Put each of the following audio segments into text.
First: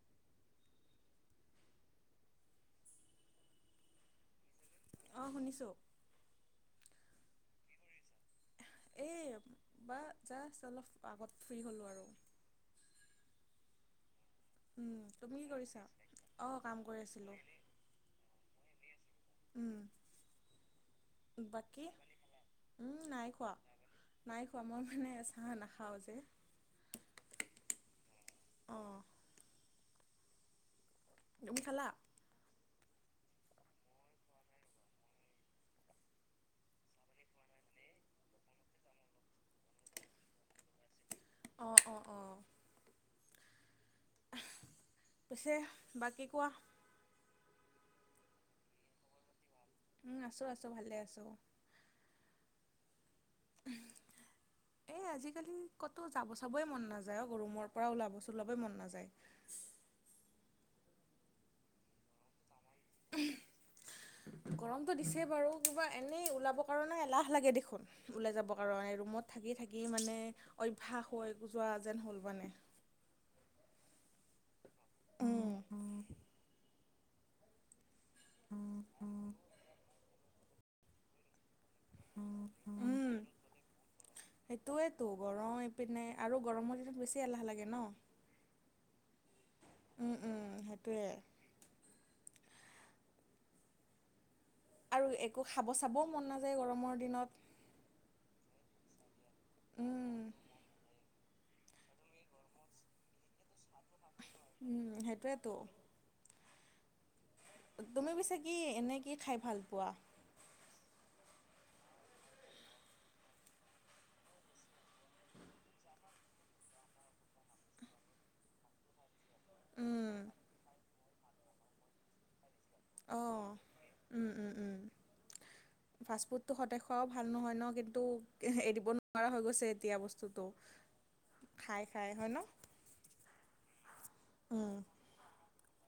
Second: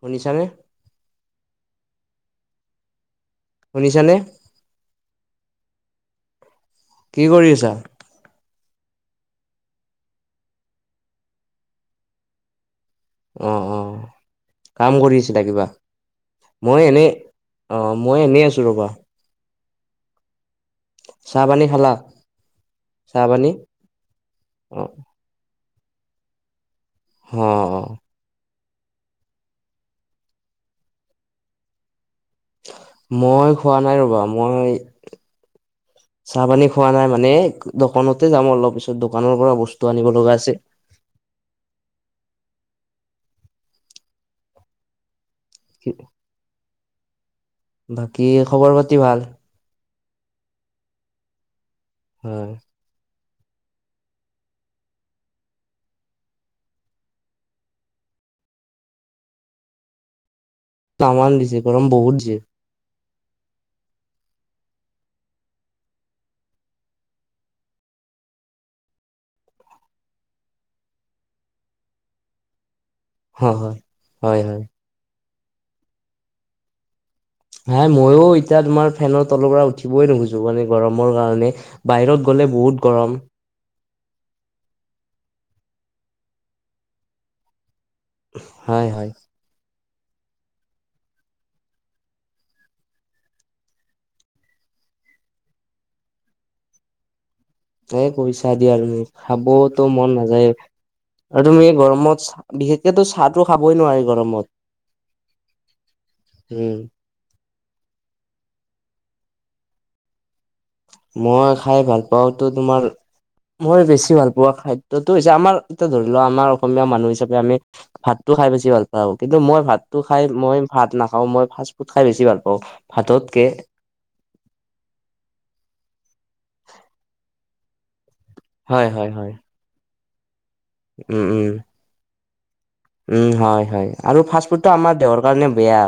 শুনিছানে? শুনিছানে? অ', শুনিছোঁ। কি কৰি আছা? এই বা জাষ্ট অলপ আগত ফ্ৰী হ'লোঁ আৰু। অ', অ'। কাম উম, কৰি তুমি আছিলা কি কিবা কৰিছা? অ', মই কাম কৰি এনে আছিলোঁ। অ', মই এনেই আছোঁ ৰ'বা। উম, চাহ পানী বাকী খালা উম, চাহ নাই পানী খোৱা, নাই খোৱা, অ মই মানে আজি হাঁহ নাখাওঁ যে। [unintelligible] অ'। তুমি খালা? মই খোৱা নাই ৰবা মই [unintelligible] চাহ পানী খোৱা নাই মানে, দোকানতে যাম অলপ পিছত দোকানৰ পৰা বস্তু আনিব লগা আছে। অ', অ', অ'। পিছে বাকী কোৱা। বাকী খবৰ পাতি ভাল? উম, আছোঁ আছোঁ ভালে আছোঁ। অ'। [inaudible] এ আজিকালি ক'তো যাব চাবই মন নাযায় অ', গৰুমৰ পৰা ওলাব চলাবই মন নাযায়। টামান দিছে গৰম বহুত যে। গৰমটো দিছে বাৰু কিবা এনেই ওলাবৰ কাৰণে এলাহ লাগে দেখোন। ওলাই যাবৰ কাৰণে ৰুমত থাকি থাকি মানে অভ্যাস হৈ যোৱা যেন হ'ল মানে। হয় হয়, হয় হয়। উম [unintelligible] নাই মইও এতিয়া তোমাৰ ফেনৰ তলৰ পৰা উঠিবই নোখোজোঁ, মানে গৰমৰ কাৰণে। বাহিৰত গ'লে বহুত উম গৰম। সেইটোৱেতো, গৰম ইপিনে আৰু গৰমৰ দিনত বেছি এলাহ লাগে ন। হয় হয়। উম উম' সেইটোৱে। আৰু একো খাব চাবও মন নাযায় গৰমৰ দিনত। এ কইচা দিয়া তুমি খাবওতো মন উম নাযায়এ। আৰু তুমি গৰমত চাহ বিশেষকে তো চাহটো খাবই নোৱাৰি। গৰমত উম' সেইটৱেতো। উম' তুমি পিছে কি এনেই কি খাই ভাল পোৱা? মই খাই ভাল পাওঁতো তোমাৰ- ময় বেছি ভাল পোৱা খাদ্যটো হৈছে আমাৰ এতিয়া ধৰি লোৱা আমাৰ অসমীয়া মানুহ হিচাপে আমি- ভাতটো খাই বেছি ভাল পাওঁ, কিন্তু মই ভাতটো উম খাই মই ভাত নাখাওঁ মই ফাষ্ট ফুড খাই বেছি ভাল পাওঁ। ভাততকে অঁ, উম' উম' ফাষ্টফুডটো সদায় খোৱাও ভাল নহয় ন কিন্তু হয় এৰিব হয় নোৱাৰা হয় হৈ গৈছে এতিয়া বস্তুটো। উম উম খাই খাই হয় ন। উম' হয় হয়, আৰু ফাষ্ট ফুডটো আমাৰ দেহৰ কাৰণে বেয়া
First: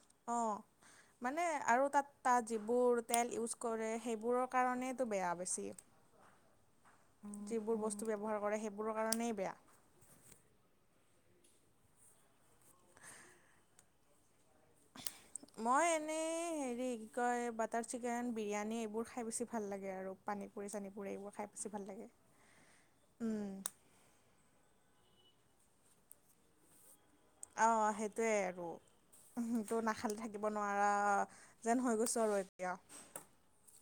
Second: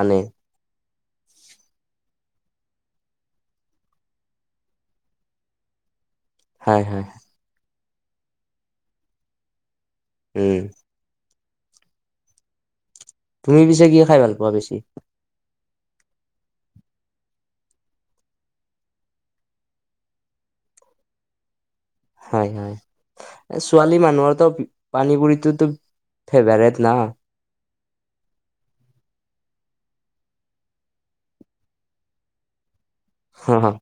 মানে। অঁ' মানে আৰু তাত তাত যিবোৰ তেল ইউজ কৰে সেইবোৰৰ কাৰণেইটো বেয়া বেছিকে। [inaudible] হয় হয়। যিবোৰ বস্তু ব্যৱহাৰ কৰে সেইবোৰৰ কাৰণেই বেয়া। উম' তুমি পিছে কি খাই ভাল পোৱা বেছি? মই এনেই হেৰি কি কয় বাটাৰ চিকেন বিৰিয়ানী এইবোৰ খাই বেছি ভাল লাগে আৰু। পানী পুৰি চানী পুৰি এইবোৰ খাই বেছি ভাল লাগে। হয় হয়, উম, এ ছোৱালী মানুহৰতো পানীপুৰিটোতো ফেভাৰেট না। অঁ সেইটোৱে আৰু। ত নাখালে থাকিব নোৱাৰা যেন হৈ গৈছো আৰু এতিয়া। হঁ হঁ।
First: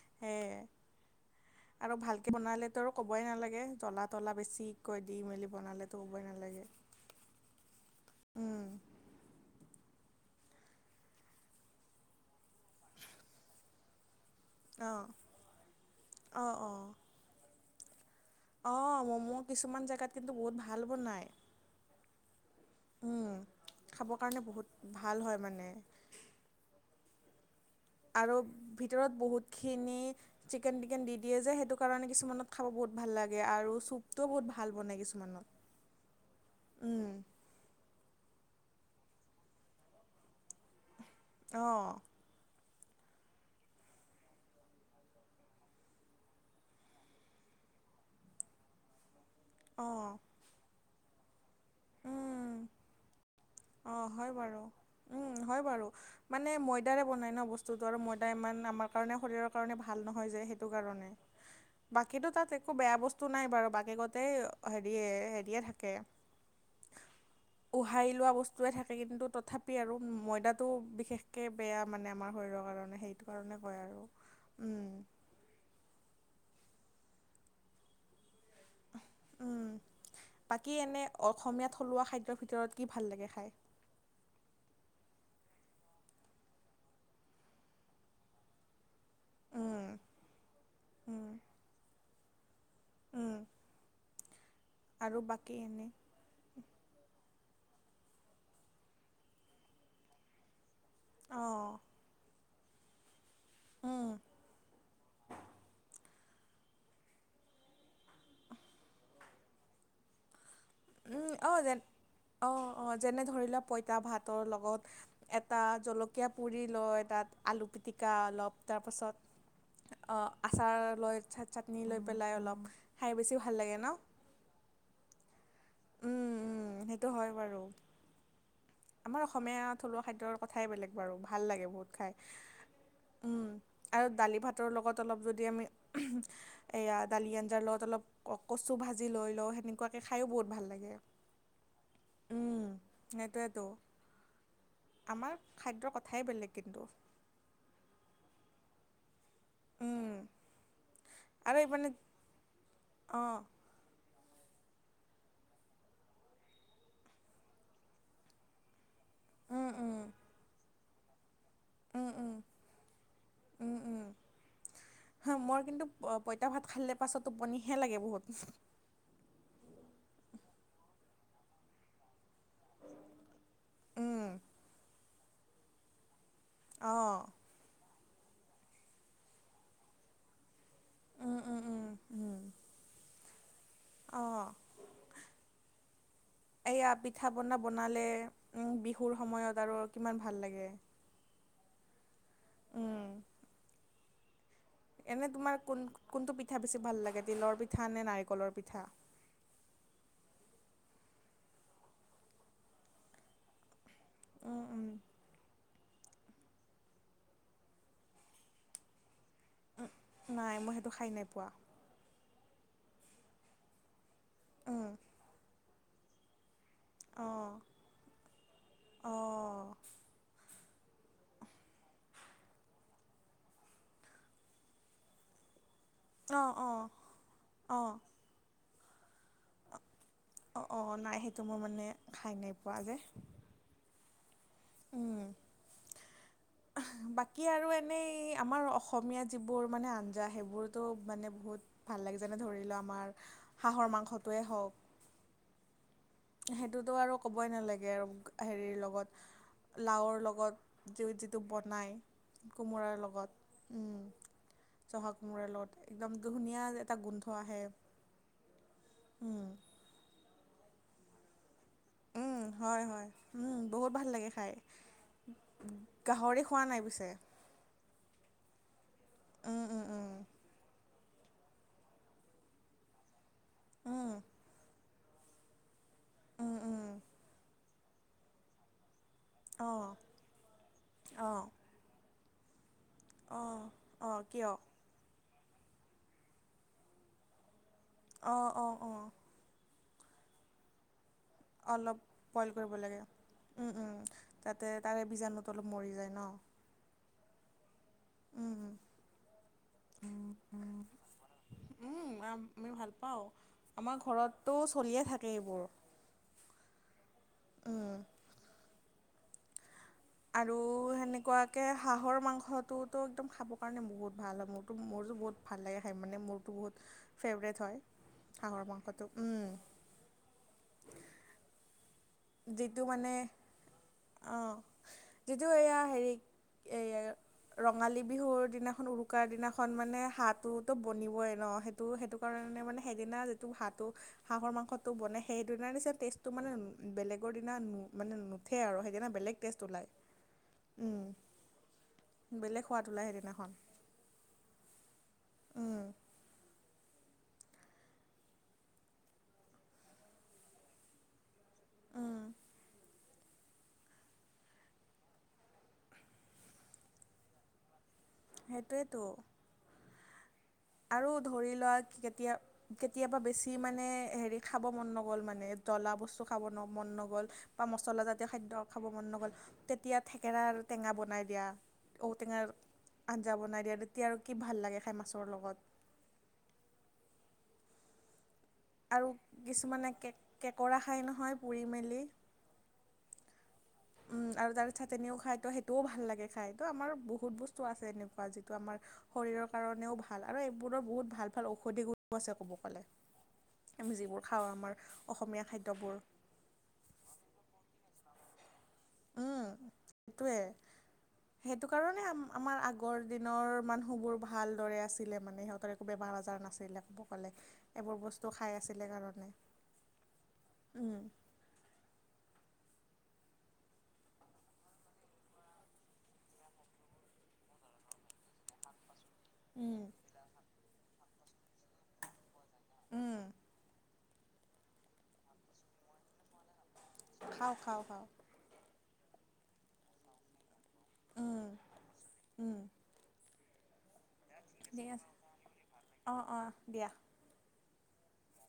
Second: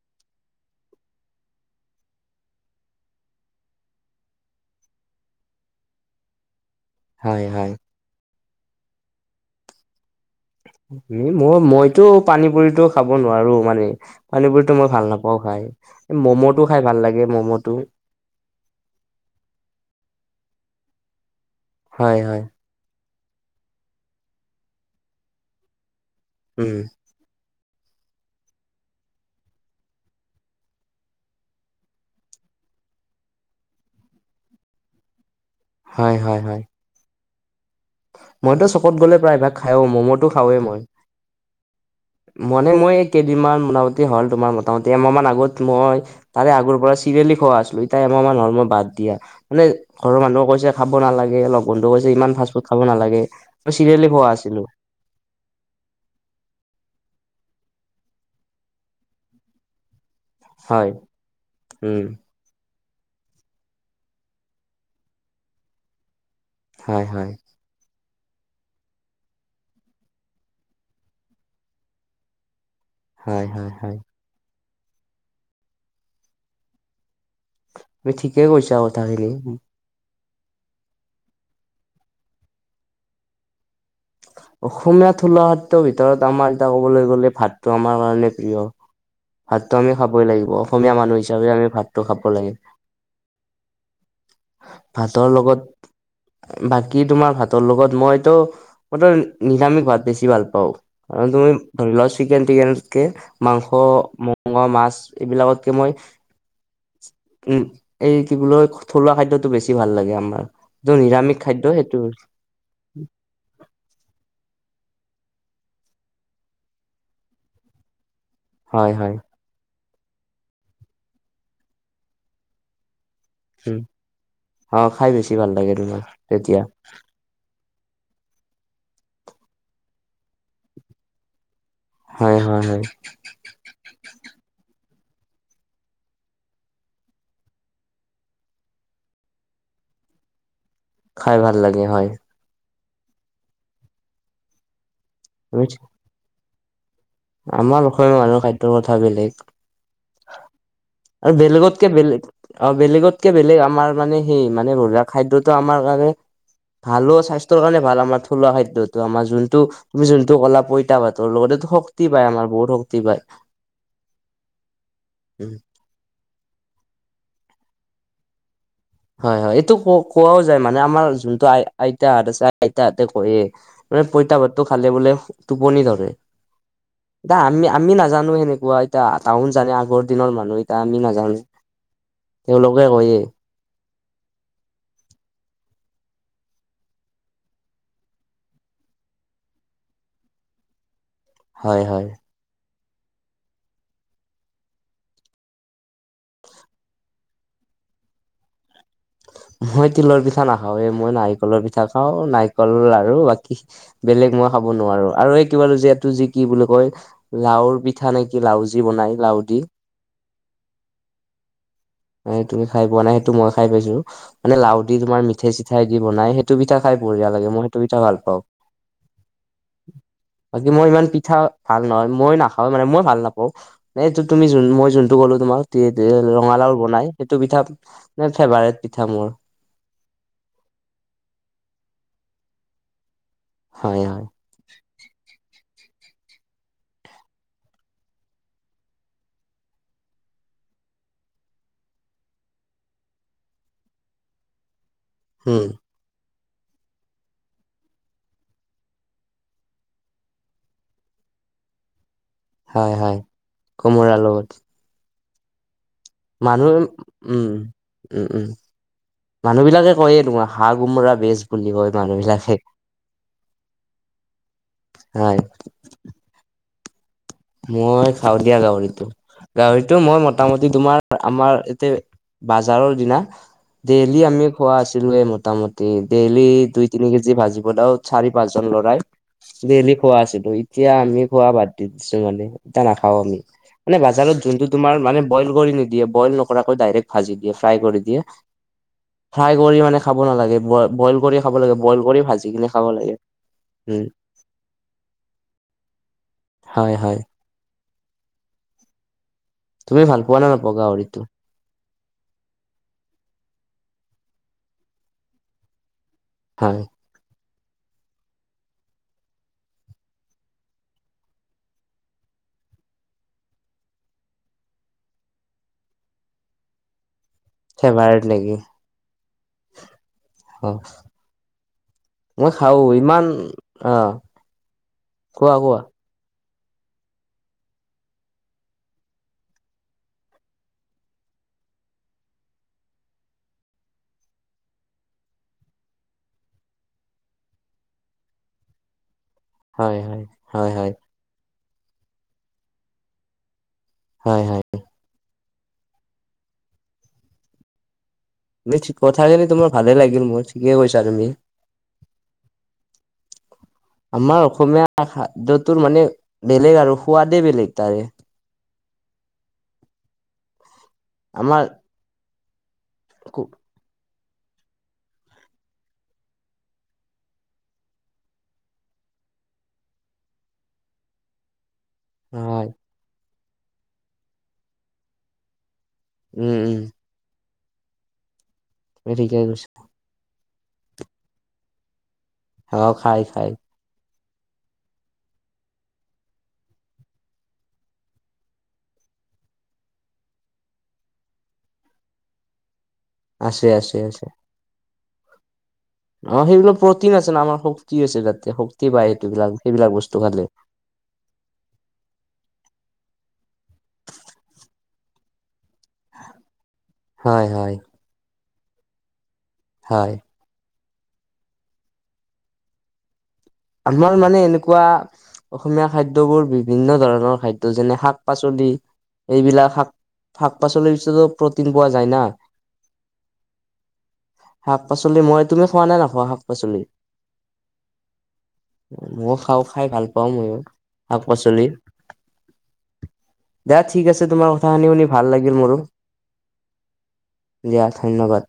সে- আৰু ভালকে বনালেতো ক'বই নালাগে, জ্বলা তলা বেছিকৈ দি মেলি বনালেতো ক'বই নালাগে। হয় হয়। উম' মোৰ ময় মইতো পানী পুৰিতো খাব নোৱাৰো মানে। পানী পুৰিটো মই অঁ, ভাল নাপাওঁ খাই, অঁ, ম'ম'টো অঁ। খাই ভাল লাগে ম'ম'টো। অঁ মম' কিছুমান জেগাত কিন্তু বহুত ভাল বনায়। হয় হয়। উম' খাব কাৰণে বহুত ভাল হয় মানে। উম' আৰু ভিতৰত বহুতখিনি- চিকেন টিকেন দি দিয়ে যে সেইটো কাৰণে কিছুমানত খাব বহুত ভাল লাগে আৰু চুপটোও বহুত ভাল বনায় কিছুমানত। হয় হয় হয়। উম' মইতো চপত গ'লে প্ৰায়ভাগ খাইও ম'ম'টো খাৱেঁ মই। অঁ' মানে মই কেইদিনমান মোটামুটি হ'ল তোমাৰ মোটামুটি এমাহ মান আগত মই তাৰে আগৰ পৰা চিৰিয়েলি খোৱা আছিলো এতিয়া এমাহ মান হ'ল বাদ দিয়া। মানে অঁ, ঘৰৰ মানুহ কৈছে খাব নালাগে লগ বন্ধু কৈছে ইমান ফাষ্ট ফুড খাব নালাগে। মই অঁ চিৰিয়েলি খোৱা হয় বাৰু। আছিলো উম হয় বাৰু মানে ময়দাৰে বনায় ন বস্তুটো আৰু ময়দা ইমান আমাৰ কাৰণে শৰীৰৰ কাৰণে ভাল নহয় যে সেইটো হয় কাৰণে উম, বাকীটো তাত একো বেয়া বস্তু নাই বাৰু বাকেগতেই হেৰি হেৰিয়ে থাকে। হয় হয়। উহাই লোৱা বস্তু থাকে কিন্তু তথাপি আৰু ময়দাটো বিশেষকে বেয়া মানে আমাৰ শৰীৰৰ কাৰণে। সেইটো হয়, কাৰণে হয়, কয় হয়, আৰু উম তুমি ঠিকেই কৈছা কথাখিনি। উম। বাকী এনে অসমীয়া থলুৱা খাদ্যৰ ভিতৰত কি ভাল লাগে খায়? অসমীয়া থলুৱা ভিতৰত আমাৰ এতিয়া ক'বলৈ গ'লে ভাতটো আমাৰ কাৰণে প্ৰিয়। ভাতটো উম, আমি খাবই লাগিব অসমীয়া মানুহ উম, হিচাপে আমি ভাতটো খাব লাগিব। উম। আৰু ভাতৰ বাকী লগত এনে বাকী তোমাৰ ভাতৰ লগত মইতো মইতো নিৰামিষ ভাত বেছি ভাল পাওঁ। কাৰণ তুমি অ', ধৰি লোৱা চিকেন তিকেনতকে মাংস উম, মগ মাছ এইবিলাকতকে মই উম এই কি বুলি কয়, থলুৱা খাদ্যতটো বেছি ভাল লাগে আমাৰ। যোন উম নিৰামিষ অ খাদ্য যে সেইটো অ অ যেনে ধৰি লোৱা পইতা ভাতৰ লগত এটা জলকীয়া পুৰি লয়, তাত আলু পিটিকা অলপ হয়, হয়, তাৰপাছত আচাৰ লৈ চাটনি লৈ পেলাই অলপ খাই বেছি ভাল লাগে উম ন অ খাই বেছি ভাল লাগে তোমাৰ উম তেতিয়া উম সেইটো হয় বাৰু আমাৰ অসমীয়া থলুৱা খাদ্যৰ কথাই বেলেগ বাৰু ভাল লাগে বহুত খাই হয় হয় হয় উম আৰু দালি ভাতৰ লগত অলপ যদি আমি এয়া দালি আঞ্জাৰ লত অলপ কচু ভাজি লৈ লওঁ। সেনেকুৱাকে খায়ো বহুত ভাল লাগে। খাই ভাল লাগে হয়। উম সেইটোৱেতো আমাৰ তুমি খাদ্যৰ কথাই বেলেগ কিন্তু। আমাৰ অসমীয়া মানুহৰ খাদ্যৰ কথা বেলেগ। উম আৰু বেলেগতকে বেলেগ অ অ বেলেগতকে বেলেগ আমাৰ মানে সেই মানে বা খাদ্যতো আমাৰ কাৰণে ভালো স্বাস্থ্যৰ কাৰণে ভাল আমাৰ থলুৱা খাদ্যত ত আমাৰ যোনটো উম উম তুমি যোনটো ক'লা পইতা ভাতৰ লগতে শক্তি উম পায় উম আমাৰ বহুত শক্তি পায় উম উম হা উ। মোৰ কিন্তু পইতা ভাত খালে পাছত টোপনিহে লাগে বহুত হয় হয় এইটো ক কোৱাও যায় মানে আমাৰ যোনটো আই আইতাহঁত আছে আইতহঁতে কয় মানে উম পইতা ভাতটো খালে বোলে টোপনি ধৰে। অ দা আমি আমি নাজানো সেনেকুৱা এতিয়া টাউন জানে আগৰ দিনৰ মানুহ এ বা আমি নাজানো উম উম উম তেওঁলোকে কয়েই। অঁ এইয়া পিঠা পনা বনালে বিহুৰ সময়ত আৰু কিমান ভাল লাগে। হয় হয়। উম। এনে তোমাৰ কোন কোনটো পিঠা বেছি ভাল লাগে তিলৰ পিঠা নে নাৰিকলৰ পিঠা? মই তিলৰ পিঠা নাখাওঁৱে মই নাৰিকলৰ পিঠা খাওঁ, নাৰিকল আৰু বাকী বেলেগ মই উম খাব উম নোৱাৰোঁ, আৰু এই [unintelligible] যি কি বুলি কয় লাওৰ পিঠা নে কি মলাও যি বনাই লাও দি? [unintelligible] নাই মই সেইটো খাই নাই পোৱা। নাই তুমি খাই পোৱা নাই সেইটো মই খাই পাইছোঁ, মানে লাও দি উম তোমাৰ মিঠাই চিঠাই দি বনাই সেই টো পিঠা খাই অ বঢ়িয়া লাগে মই সেইটো পিঠা ভাল পাওঁ। অ বাকী মই ইমান পিঠা ভাল নহয় মই নাখাওঁ মানে মই ভাল নাপাওঁ। এইটো তুমি যোন মই যোনটো ক'লো তোমাক [unintelligible] অ অ ৰঙালাও বনাই সেইটো পিঠা অ ফেভাৰেট পিঠা মোৰ। অ', অ', নাই সেইটো মোৰ মানে খাই নাই পোৱা যে। হয়, হয়। উম। বাকী আৰু এনেই আমাৰ অসমীয়া যিবোৰ মানে আঞ্জা সেইবোৰতো মানে বহুত ভাল লাগে যেনে ধৰি লও আমাৰ হাঁহৰ মাংসটোৱে হওক। হম। সেইটোতো আৰু ক'বই নালাগে আৰু হেৰিৰ লগত লাওৰ লগত যি-যিটো বনায় কোমোৰাৰ হয় হয় লগত উম, কোমোৰা লগত জহা কোমোৰাৰ লগত। একদম ধুনীয়া মানুহ এটা গোন্ধ উম, আহে উম, উম, উম মানুহ বিলাকে কয়ে তোমাৰ হাঁ কোমোৰা বেজ বুলি কয় মানুহ উম, বিলাকে হয় হয়। উম, বহুত ভাল লাগে খাই। হয় গাহৰি খোৱা নাই পিছে? মই খাওঁ দিয়া গাহৰিতটো, উম উম গাহৰিত টো উম মই মোটামুটি তোমাৰ আমাৰ এতে বাজাৰৰ দিনা উম ডেইলি আমি খোৱা আছিলোঁৱে মোটামুটি ডেইলি উম উম দুই তিনি কেজি ভাজি [unintelligible] চাৰি পাঁচ জন ল'ৰাই অঁ ডেইলি খোৱা আছিলোঁ, এতিয়া আমি অঁ খোৱা বাদ দি দিছো মানে। টা নাখাওঁ আমি। অঁ মানে অঁ বজাৰত কিয় যোনটো তোমাৰ মানে বইল কৰি নিদিয়ে বইল নকৰাকৈ ডাইৰেক্ট ভাজি দিয়ে ফ্ৰাই কৰি দিয়ে। অ', অ', অ'। ফ্ৰাই কৰি মানে খাব নালাগে বই-বইল কৰি খাব লাগে বইল কৰি ভাজি কিনে খাব লাগে, উম। তাতে তাৰে বীজাণুটো অলপ মৰি যায় ন? হয়, হয়। উম, উম। তুমি ভাল পোৱা নে নাপোৱা গাহৰিতো? উম, আমি ভাল পাওঁ। আমাৰ ঘৰততো চলিয়ে থাকে এইবোৰ। হয়। উম। আৰু সেনেকুৱাকে হাঁহৰ মাংসটোতো একদম খাবৰ কাৰণে বহুত ভাল হয় মোৰতো মোৰতো বহুত ভাল লাগে খাই মানে মোৰতো বহুত ফেভৰেট হয় ফেভাৰেট নেকি হাঁহৰ মাংসটো, উম। [unintelligible] খাও যিটো মানে, ইমান অ অ', যিটো কোৱা এইয়া কোৱা হেৰি এইয়াঅ ৰঙালী বিহুৰ দিনাখন উৰুকাৰ দিনাখন মানে হাঁহটোতো বনিবই ন সেই তো সেইটো কাৰণে মানে সেইদিনা যিটো হাঁহ টো হাঁহৰ মাংসটো বনে সেইদিনাৰ নিচিনা টেষ্টটো মানে বেলেগৰ দিনা নু মানে নুঠে আৰু সেইদিনা বেলেগ টেষ্ট ওলায় হয় হয় হয় হয় উম বেলেগ সোৱাদ ওলায় সেইদিনাখন হয় হয় উম, মিঠ কথাখিনি তোমাৰ ভালে লাগিল মোৰ, ঠিকে কৈছা তুমি অ, আমাৰ অসমীয়া খাদ্যটোৰ মানে বেলেগ আৰু সোৱাদে বেলেগ তাৰে। সেইটোৱেতো আৰু ধৰি আমাৰ লোৱা, কেতিয়া কেতিয়াবা বেছি মানে হেৰি খাব মন নগ'ল মানে, জ্বলা বস্তু খাব ন মন নগ'ল বা মছলাজাতীয় খাদ্য খাব মন নগ'ল, তেতিয়া থেকেৰাৰ টেঙা বনাই দিয়া ঔটেঙাৰ হয় আঞ্জা বনাই দিয়া তেতিয়া আৰু কি ভাল লাগে খাই মাছৰ লগত। উম উম আৰু তুমি ঠিকে কৈছা কিছুমানে কে কেকৰা খাই নহয়, পুৰি মেলি। অঁ খাই খায় খায়। আৰু তাৰে চাত এনিউ খায় ত' সেইটোও ভাল লাগে খাই, ত' আমাৰ বহুত বস্তু আছে এনেকুৱা যিটো আমাৰ শৰীৰৰ কাৰণেও ভাল আৰু এইবোৰো বহুত ভাল ভাল ঔষধি গুন আছে ক'ব গ'লে। আছে আমি আছে যিবোৰ খাওঁ আমাৰ অসমীয়া খাদ্যবোৰ। অঁ সেইবিলাক প্ৰটিন আছে ন' আমাৰ শক্তি আছে তাতে শক্তি পায় সেই উম, বিলাক সেইবিলাক বস্তু সেইটোৱে। খালে। সেইটো কাৰণে আম আমাৰ আগৰ দিনৰ মানুহবোৰ ভাল দৰে আছিলে মানে সিহঁতৰ এ বেমাৰ আজাৰ নাছিলে ক'ব গ'লে। হয় হয় এইবোৰ বস্তু খাই আছিলে কাৰণে। হয়। উম। আমাৰ মানে এনেকুৱা অসমীয়া খাদ্যবোৰ বিভিন্ন ধৰণৰ খাদ্য, যেনে শাক - পাচলি। এইবিলাক উম, শাক শাক পাচলিৰ ওছতো প্ৰটিন পোৱা যায় না। উম। শাক পাচলি, মই তুমি খোৱা নাই নোখোৱা শাক পাচলি? খাওঁ খাওঁ খাওঁ। ময়ো খাওঁ, খাই ভাল পাওঁ ময়ো শাক উম, পাচলি। উম, দিয়া ঠিক আছে, তোমাৰ কথা খিনি ঠিক শুনি আছে। ভাল লাগিল মোৰো। অ', অ', দিয়া। দিয়া ধন্যবাদ।